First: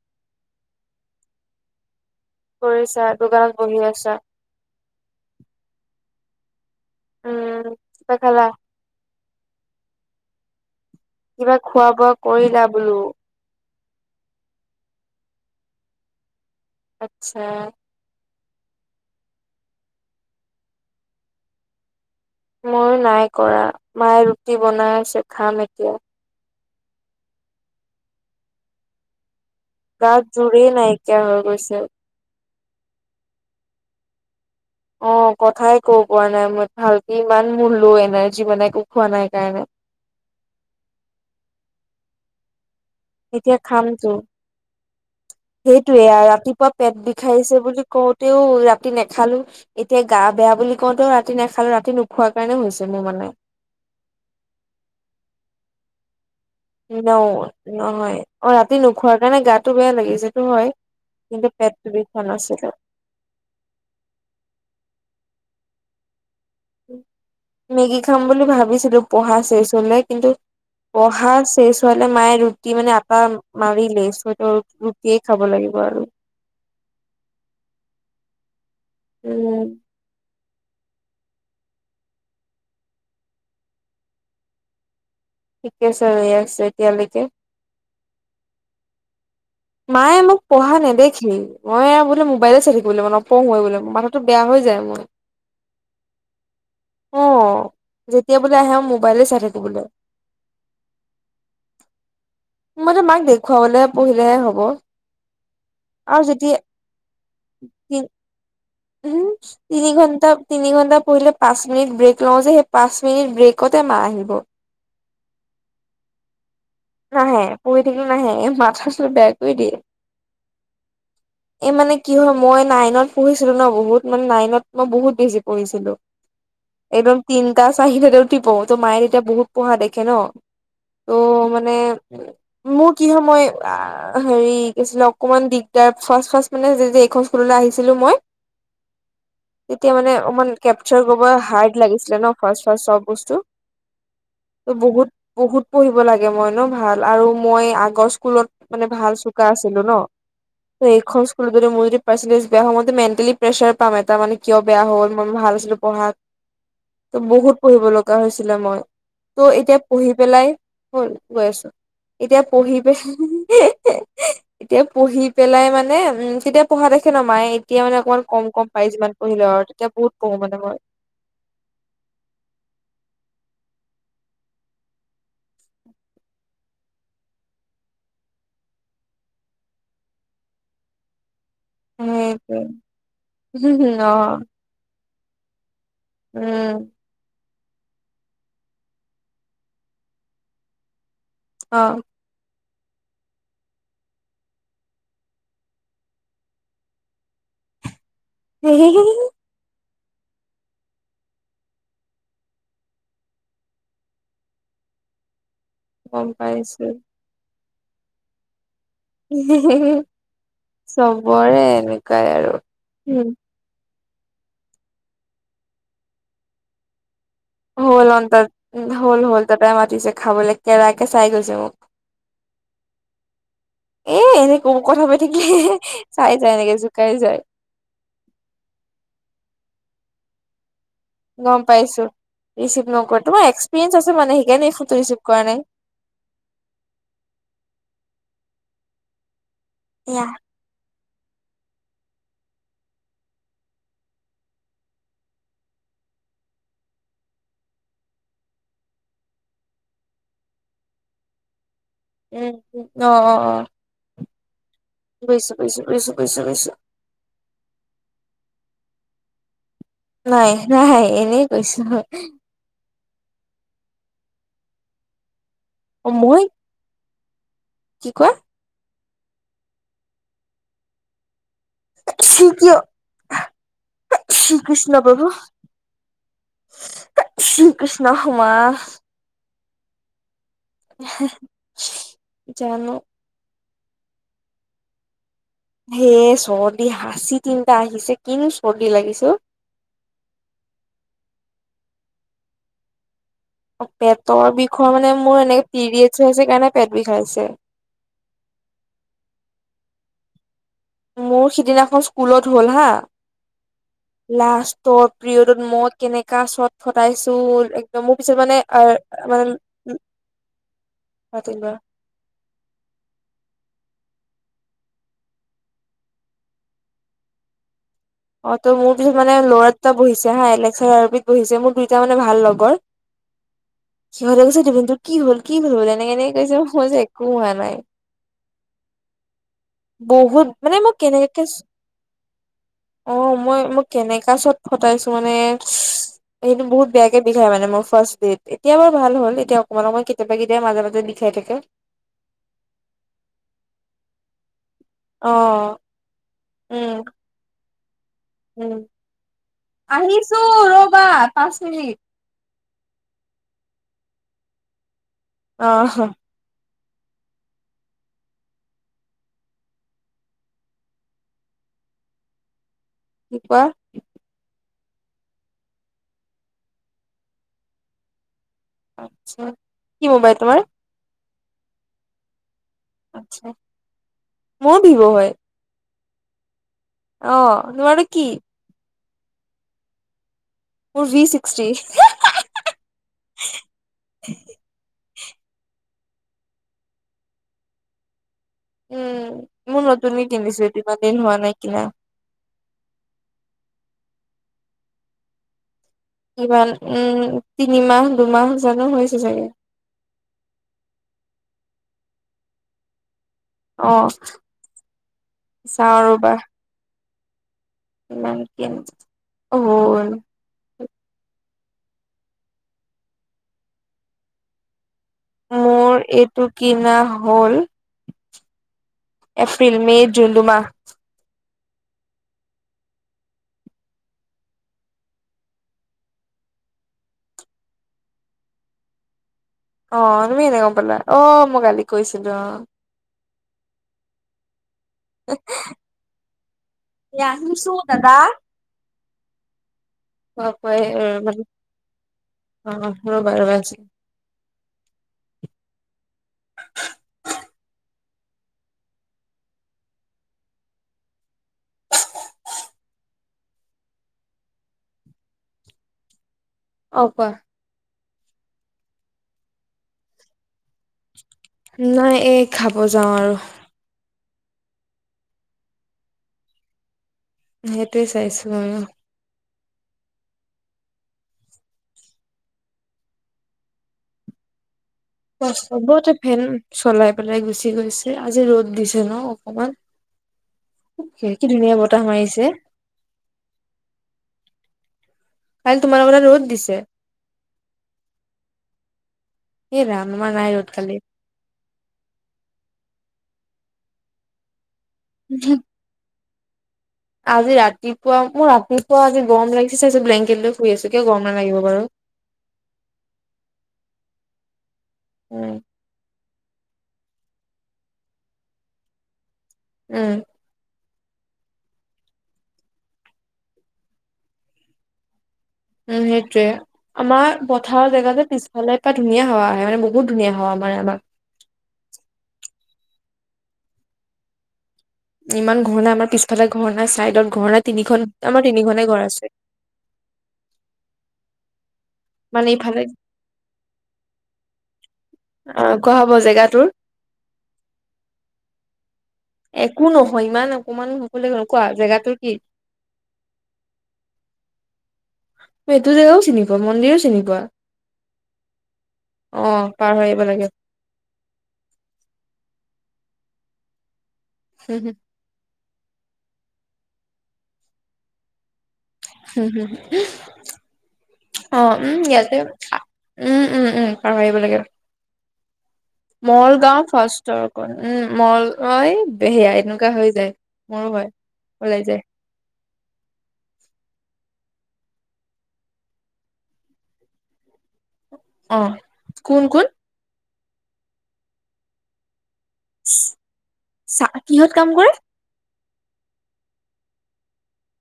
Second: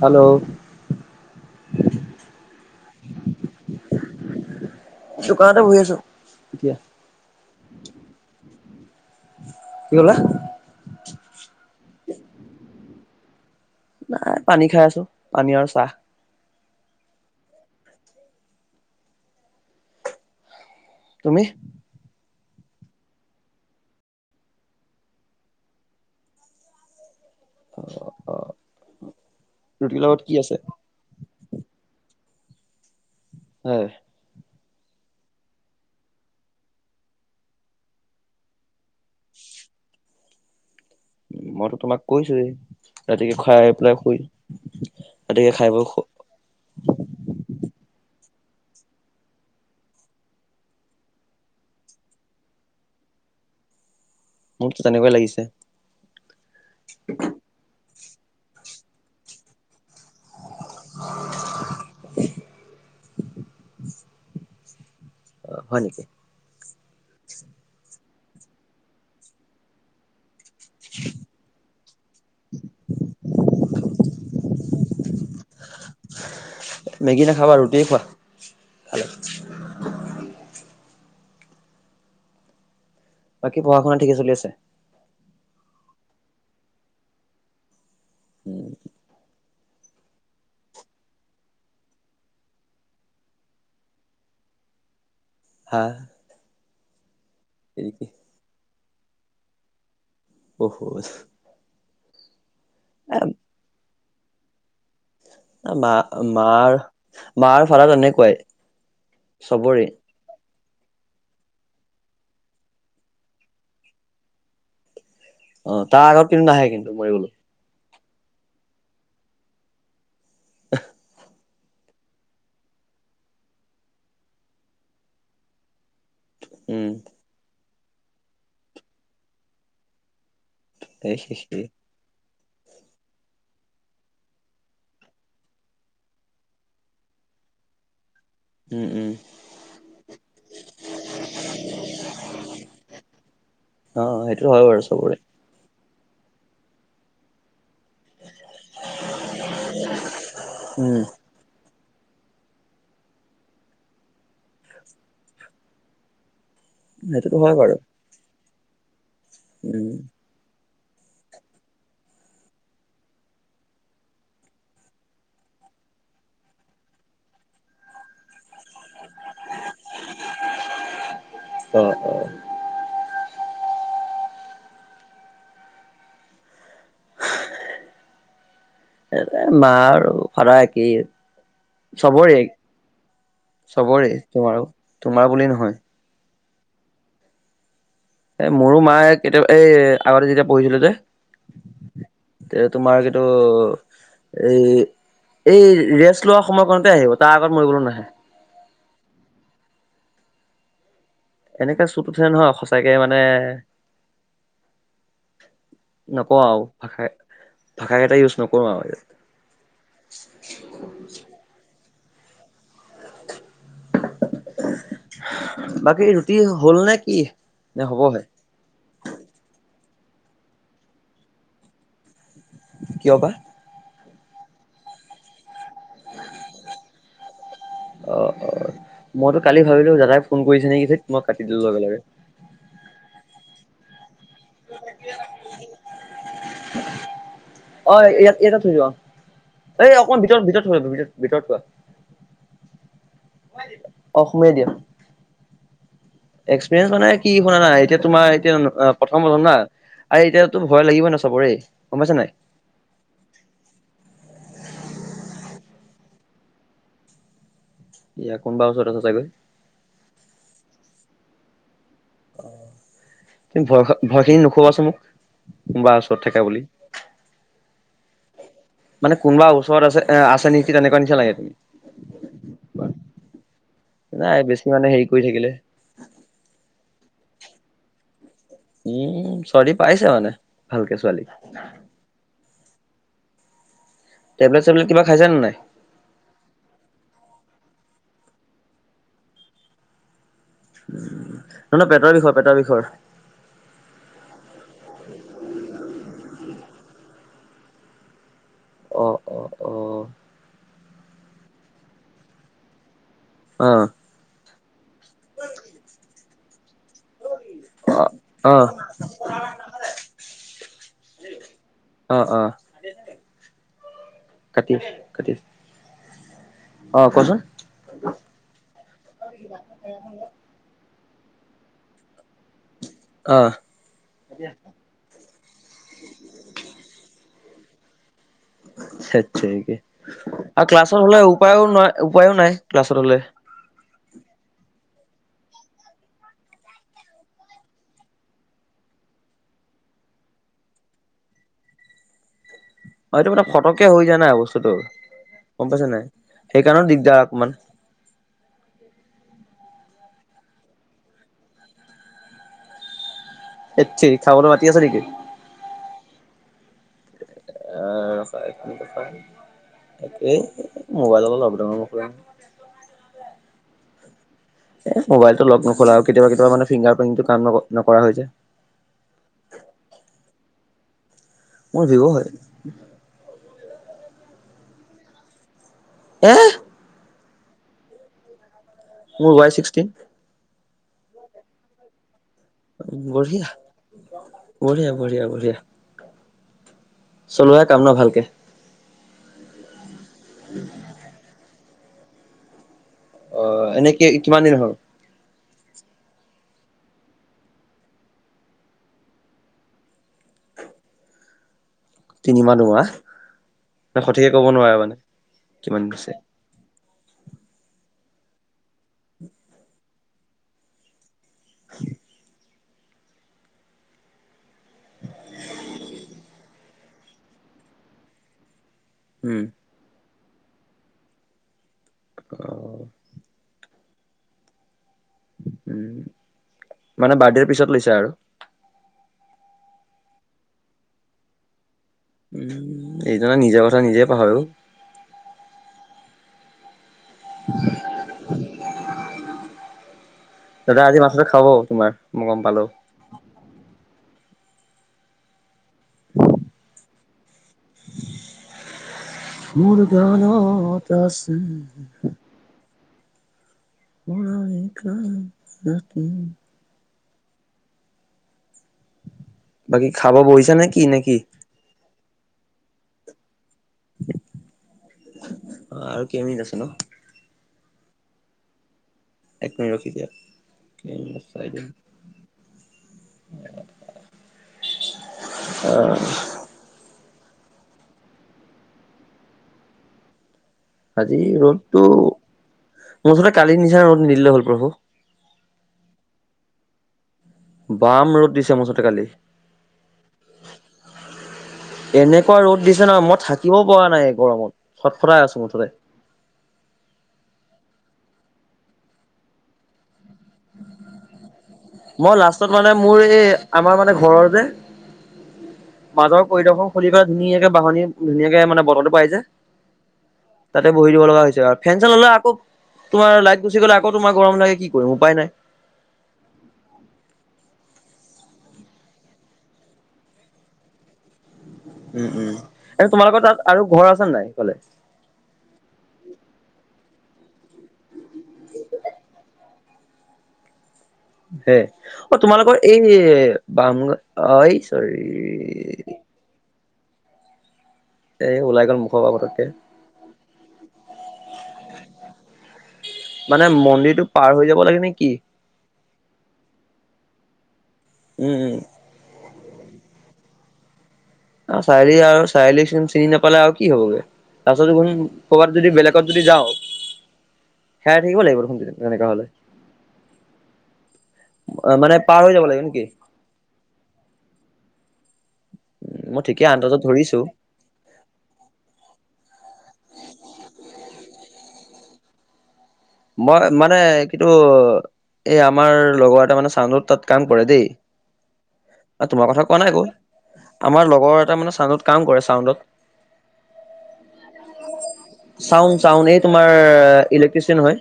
Hello কৰিছা? দোকানত বহি আছা। দোকানতে বহি আছো এতিয়া। উম চাহ খালা? কি ক'লা? কিবা খোৱা বোৱা কৰিলা বোলো? নাই পানী খাই আছো পানী আৰু চাহ। আচ্ছা। তুমি? মই নাই কৰা মায়ে ৰুটি বনাই চখাম এতিয়া। অ অ। গাত জুৰিই নাইকিয়া হৈ গৈছে। হয়। অ কথাই কব পৰা নাই মই ভালকি ইমান মোৰ লো এনাৰ্জি মানে একো খোৱা নাই কাৰণে। [inaudible] উ মইতো তোমাক কৈছোৱেই ৰাতিকে এতিয়া খাই পেলাই খামতো শুই ৰাতিকে খাই বৈ শু সেইটোয়ে ৰাতিপুৱা পেট বিষাৰিছে বুলি কওঁ। তেও ৰাতি নেখালো এতিয়া গা বেয়া বুলি কওঁতেও ৰাতি নেখালো ৰাতি নোখোৱাৰ কাৰণেও হৈছে নে মানে। [unintelligible] মোৰতো তেনেকুৱাই লাগিছে। ন নহয় অ ৰাতি নোখোৱাৰ কাৰণে গাতটো বেয়া লাগিছেসেইটো হয়। কিন্তু পেতটো বিষ হোৱা নাছিল। অ হয় নেকি। মেগী খাম বুলি ভাবিছিলো পঢ়া চচলৈ কিন্তু। পঢ়া চেই ছোৱালীয়ে মায়ে ৰুটি মানে আটা মাৰিলে ছত ৰুটিয়েই খাব লাগে। দিব আৰু। মেগী নাখাবা ৰুটিয়েই উম খোৱা ভাল। বাকী পঢ়া শুনা ঠিকে চলি আছে। ঠিকেছে ৰৈ আছো এতিয়ালৈকে। উম। মায়ে মোক পঢ়া নেদেখেই মই বোলে মোবাইলে চাই থাকিব বো মানপঢ়োে বোলে মথাটো বেয়া হৈ। য মই। হা। অ এ যেতিয়া বোলে আহে মোবাইলে চাই থাকোবোল। হ হ। মানে মাক দেখুৱাবলে পঢ়িলেহে হব। মা আৰু যেতিয়া মাৰ মাৰ ফালত তেনেকুৱাই। উম চবৰে। তিনি ঘণ্টা। তিনি ঘণ্টা পঢিলে পাঁচ মিনিট ব্ৰেক লওঁ যে সেই পাঁচ মিনিট ব্ৰেকতে মাহ আহিব। অ তাৰ আগত কিন্তু নাহে কিন্তু মৰি গলো। থিল নাহে মাথা চাথা বেয়া কৰি দিয়ে। এই মানে কি হয় মই নাইনত পঢ়িছিলো ন বহুত মানে নাইনত মই বহুত বেছি পঢ়িছিলো। উম একদম তিনটা চাৰিটাতে উঠি পওঁ তো মায়ে তেতিয়া বহুত পঢ়া দেখে ন। ত' এই মানে। মোৰ কি সময় হেৰিছিলে অকমান দিগদাৰ ফাৰ্ছ ফ মানে এইখন স্কুলত। আহিছিলো মই। উম উম। তেতিয়া মানে অকমান কেপচাৰ কৰিব হাৰ্ড লাগিছিলে ন ফাৰ্ষ ফাৰ্ষট চব বস্তু। অ সেইটো হয় বাৰু বহুত চবৰে। বহুত পঢ়িব লাগে মই ন ভাল আৰু মই। আগৰ স্কুলত মানে ভাল চোকা আছিলো ন উম এইখন স্কুলতদি মই যদি। প্ৰেচাৰহ মই মেণ্টেলি প্ৰেচাৰ পাম এটা মানে কিয় বেয়া হ'ল মই ভাল আছিলো পঢ়াত। ত সেইটোতো বহুত হয় বাৰু। পঢ়িব লগা হৈছিলে। মই ত' এতিয়া উম পঢ়ি পেলাই। হ'ল গৈ আছো। এতিয়া পঢ়ি পাই এতিয়া পঢ়ি পেলাই মানে উম তেতিয়া পঢ়াতে। নমাই এতিয়া মানে। অকমান কম কম পাইছ। যিমান পঢ়িলো আৰু তেতিয়া বহুত পঢ়ো মানে মই। অ', অ', এ মা আৰু ফাদা একেই। চবৰে সেইটোৱে চবৰে তোমাৰো তোমাৰ বুলি নহয়। উম। এ মোৰো মায়ে কেতিয়াবা এই আগতে যেতিয়া পঢ়িছিলে যে। অ'। এ তোমাৰ কিটো। এ এই ৰেষ্ট লোৱা সময় কাৰওঁতে আহিব। তাৰ আগত মৰিবলৈ নাহে। হি হি হি। এনেককাে চুত উঠে নহয় সচাককে মানে। গম নকওঁ আৰু পাইছো ভাষা ভাষা কেইটা ইউজ নকৰো আৰু চবৰে এনেকুৱাই আৰু। বাকী ৰুটি হ'ল নে কি? নে হল হ'বহে অ' ত হল হল তাতে মাতিছে। খাবলৈ কেৰাকে চাই গৈছে মোক। কিয় বা এ এনেকো কথা পাই থাকিলে। চাই যায় এনেকে জোকাই যায় অ' অ' মইতো কালি ভাবিলো দাদাই। ফোন কৰিছে নেকি? মই কাটি দিলো গম লগে লগে পাইছো ৰিচি ন মই এক্সপিৰিয়েন্ঞ্চ আছে। মানে সেইকাৰণে এই ফোনটো ৰিচিভ কৰা নাই। এইয়াতে থৈ যোৱা এই অকমান ভিতৰত ভিতৰত থৈ ভিতৰত। ভিতৰত থোৱা অ' সোমাই দিয়া। এক্সপিৰিয়েঞ্চ মানে কি শুনা নাই এতিয়া তোমাৰ এতিয়া প্ৰথম প্ৰথম না আ এতিয়াতো ভয় লাগিবই ন চাবৰে। উম উ অ' অ' বুজিছো বুজিছো বুজিছো বুজিছো বুজিছো। এয়া কোনোবা ওচৰত আছে চাগৈ। নাই নাই এনেই কৈছো। ভয় ভয়খিনি নুখবাচ মোক কোনোবাৰ ওচৰত মই থাককা বুলি। কি কোৱা? মানে কোনোবা ওচৰত আছে আছে। তেনেকুৱা নিচিনা লাগে তুমি। শ্ৰী নাই বেছি মানে কৃষ্ণ হেৰি কৰি প্ৰভু। থাকিলে শ্ৰী কৃষ্ণ মা উম চৰ্দি পাইছে মানে ভালকে ছোৱালী জানো টেবলেট চেবলেট কিবা খাইছা নে নাই? হে চৰ্দি হাঁচি তিনিটা আহিছে। কিন চৰ্দি লাগিছে অ'। নহ নহয় পেটৰ বিষৰ পেটৰ বিষৰ পেটৰ বিষৰ মানে মোৰ এনে পিৰিয়েছ হৈছে কাৰণে পেট বিষ আছে। [unintelligible] অ' অ' অ' মোৰ সিদিনাখন স্কুলত হ'ল হা। অ' লাষ্টৰ পিৰিয়ডত মই কেনেকা চ ফটাইছো একদম মোৰ পিছত মানে অ' মানে। অঁ অঁ কাটি দে কাটি দে অ কচোন অ ত' মোৰ পিছত মানে ল'ৰাটা বহিছে হা এলেক্সা আৰবিত বহিছে মোৰ দুইটা মানে ভাল লগৰ অ', [unintelligible] সিহঁতে কৈছে দুপিন তোৰ কি হল কি হ'ল এনেক কেনেক কৈছে মই যে [unintelligible] কোৱা নাই ঠেতৰিগি বহুত আৰু মানে মই ক্লাছত হলে কেনেকে উপায়ো ন উপায়ো নাই ক্লাছত অ হ'লে। মই মই কেনেকা চত ফটাইছো মানে সেইটো বহুত বেয়াকে বিষাই মানে মোৰ ফাষ্ট পিৰিয়ড এতিয়া ভাল হল এতিয়া অকণমান অকণমান কেতিয়াবা কেতিয়াবা মাজে মাজে বি [unintelligible] বিষায় থাকে হয় এইটো মানে ফটকে হৈ যায় নাই বস্তুতটো অ [unintelligible] গম পাইছে নাই সেইকাৰণেও উম দিগদাৰ অকমান উম আহিছো ৰবা পাঁচ মিনিট এত তেৰি খাবলৈ মাতি আছে নেকি অ হ আ [unintelligible] একেই মোবাইলৰ লকডাউনৰ কি কোৱা এ মোবাইলটো লক নোখোলা আৰু কেতিয়াবা কেতিয়াবা মানে ফিংগাৰ প্ৰিণ্টটো কাম নকৰা হৈ যে অটচ্চা কি মোবাইল তোমাৰ মোৰ ভিব' হয় আটচ্চা মোৰো ভিব হয় এ অ তোমাৰ কি মোৰ ৱাই ছিক্সটিন মোৰ ভি ছিক্সটি [unintelligible] বঢ়িয়া বঢিয়া বঢ়িয়া বঢ়িয়া চলোৱাই কাম ন ভালকে উম মোৰ নতুনকে কিনিছো ইমান দিন হোৱা নাই কিনা অ এনে কিমান দিন হল ইমান উম তিনিমাহ দুমাহ জানো হৈছে চাগে [inaudible] তিনিমাহ দুমাহ অ সঠিকে ক'ব নোৱাৰে মানে কিমান দিন হৈছে নাইকিয়া অ হ [inaudible] মোৰ এইটো কিনা হ'ল উম এপ্ৰিল মে দুমাহ অ উ মানে বাৰ্থডে পিছত লৈছা আৰু অ তুমি এনে গম পালা অ মই গালি উ এইজনা নিজৰ কথা নিজে পাহৰে অ ইয়া নিছো দাদা দাদা আজি মাথাটো খাব তোমাৰ মই গম পালো ৰবা ৰবা এক ছে মোৰ গানত আছে অনামিকা ৰাতি [unintelligible] অ কোৱা বাকী খাব বহিছা নে কি নেকি নাই এই খাব যাওঁ আৰু অ আৰু কেই মিনিট আছে নো সেইটোৱেই চাইছো মইয়ো ৰখি দিয়া চবতে ফেন চলাই পেলাই গুচি গৈছে আজি ৰ'দ দিছে ন অকমান? আজি কি ধুনীয়া ৰ'দটো বতাহ মাৰিছে মুঠতে কালিৰ নিচিনা ৰ'দ নিদিলে হ'ল প্ৰভু কালি তোমালোকৰ তাত ৰ'দ দিছে বাম ৰ'দ দিছে মুঠতে কালি এ ৰাম আমাৰ নাই ৰ'দ কালি এনেকুৱা ৰ'দ দিছে ন মই থাকিব পৰা নাই গৰমত চটফটাই আছো মুঠতে আজি ৰাতিপুৱা মোৰ ৰাতিপুৱা আজি গৰম লাগিছে ব্লেং মই লাষ্টত মানে মোৰ এই আমাৰ মানে ঘৰৰ যে উম। ৰ পৰিদৰ্শন খুলি পেলাই ধুনীয়াকে বাহনী ধুনীয়াকে মানে বতাহটো পাই যায় উম বহি দিব লগা হৈছে আৰু, ফেন চেন ল'লে আকৌ তোমাৰ লাইট গুচি গ'লে আকৌ তোমাৰ গৰম লাগে কি কৰিম উপায় নাই। উম সেইটোৱে আমাৰ পথাৰৰ জেগা যে পিছফালে পৰা ধুনীয়া হাৱা আহে মানে বহুত ধুনীয়া হাৱা মানে আমাৰ উম উম আৰু তোমালোকৰ তাত আৰু ঘৰ আছে নাই সেইফালে ইমান ঘৰ নাই আমাৰ পিছফালে ঘৰ নাই চাইডত ঘৰ নাই তিনিখন আমাৰ তিনিখনে ঘৰ আছে। হে অ মানে তোমালোকৰ ইফালে এই বাম অ এই চৰি অ কোৱা হব জেগা তোৰ এ ওলাই গ'ল মোক একো নহয় ইমান অকমান হকললে ন কোৱা জেগাটোৰ কি মানে মন্দিৰটো পাৰ হৈ যাব লাগে নে কি? এইটো জেগাও চিনি পোৱা মন্দিৰো চিনি পোৱা উম উম অ পাৰ হৈ আহিব লাগে। চাৰিআলি আৰু চাৰিলি চিনি নাপালে আৰু কি হবগে, উম তাৰপিছতোন ক'ৰবাত যদি বেলেগ যদি যাওঁ হেৰাই থাকিব লাগিব দেখোন তেনেকা হলে হম হুম হ অ মানে উম পাৰ হৈ ইয়াতে যাব লাগিব নেকি? উম উম উম পাৰ হৈ আহিব লাগে। মই ঠিকে আন্দাজত মলগাও ধৰিছো ফাৰ্ষ্ট উম মলগাঁৱ হেয়া এনেকুৱা হৈ যায় মোৰ হয় ওলাই যায় মই মানে কিন্তু এই আমাৰ লগৰ এটা মানে চাইদত তাত কাম কৰে দেই অ তোমাৰ কোন কথা কোৱা কোন নাই একো, আমাৰ লগৰ এটা মানে চাউডত কাম কৰে চাউডত চা কিহত কাম কৰে? চাউণ্ড চাউণ্ড এই তোমাৰ ইলেক্ট্ৰিচিয়ান হয়।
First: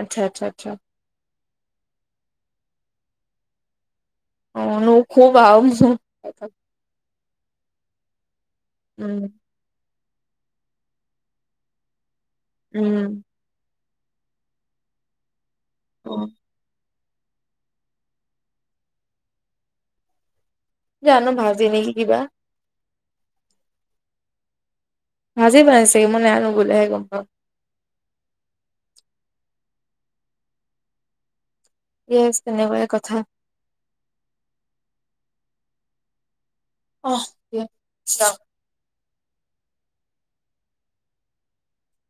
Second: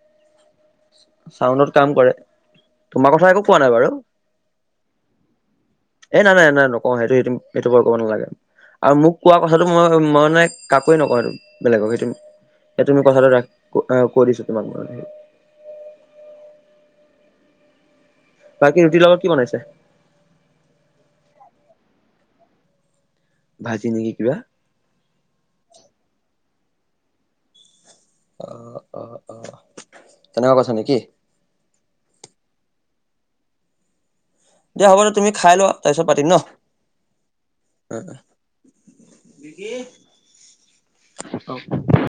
আচ্ছা আচ্ছা আচ্ছা চাউণ্ডত কাম কৰে, তোমাৰ কথা একো কোৱা নাই বাৰু অ নোখোবা উম এ নাই নাই নাই নকওঁ সেইটো সেইটো নালাগে আৰু মোক কোৱা কথাটো মই মই মানে নাই কাকো নকওঁ এই বেলেগক সেইটো। এ তুমি উম কথাটো ৰাখ কৈ দিছো তোমাক ম [unintelligible] অ বাকী ৰুটি লগত কি বিনাইছ জানো ভাজি নেকি কিবা ভাজি নেকি কিবা ভাজি বনাইছে মই বনোৱা গলে হে গম পাম অ', অ', অ তেনেকুৱা কথা নেকি? ইয়েছ তেনেকুৱাই কথা। দিয়া হ'ব দিয়া তুমি খাই লোৱা তাৰ পিছত পাতিম ন? অ দিয়া কি অ [unintelligible]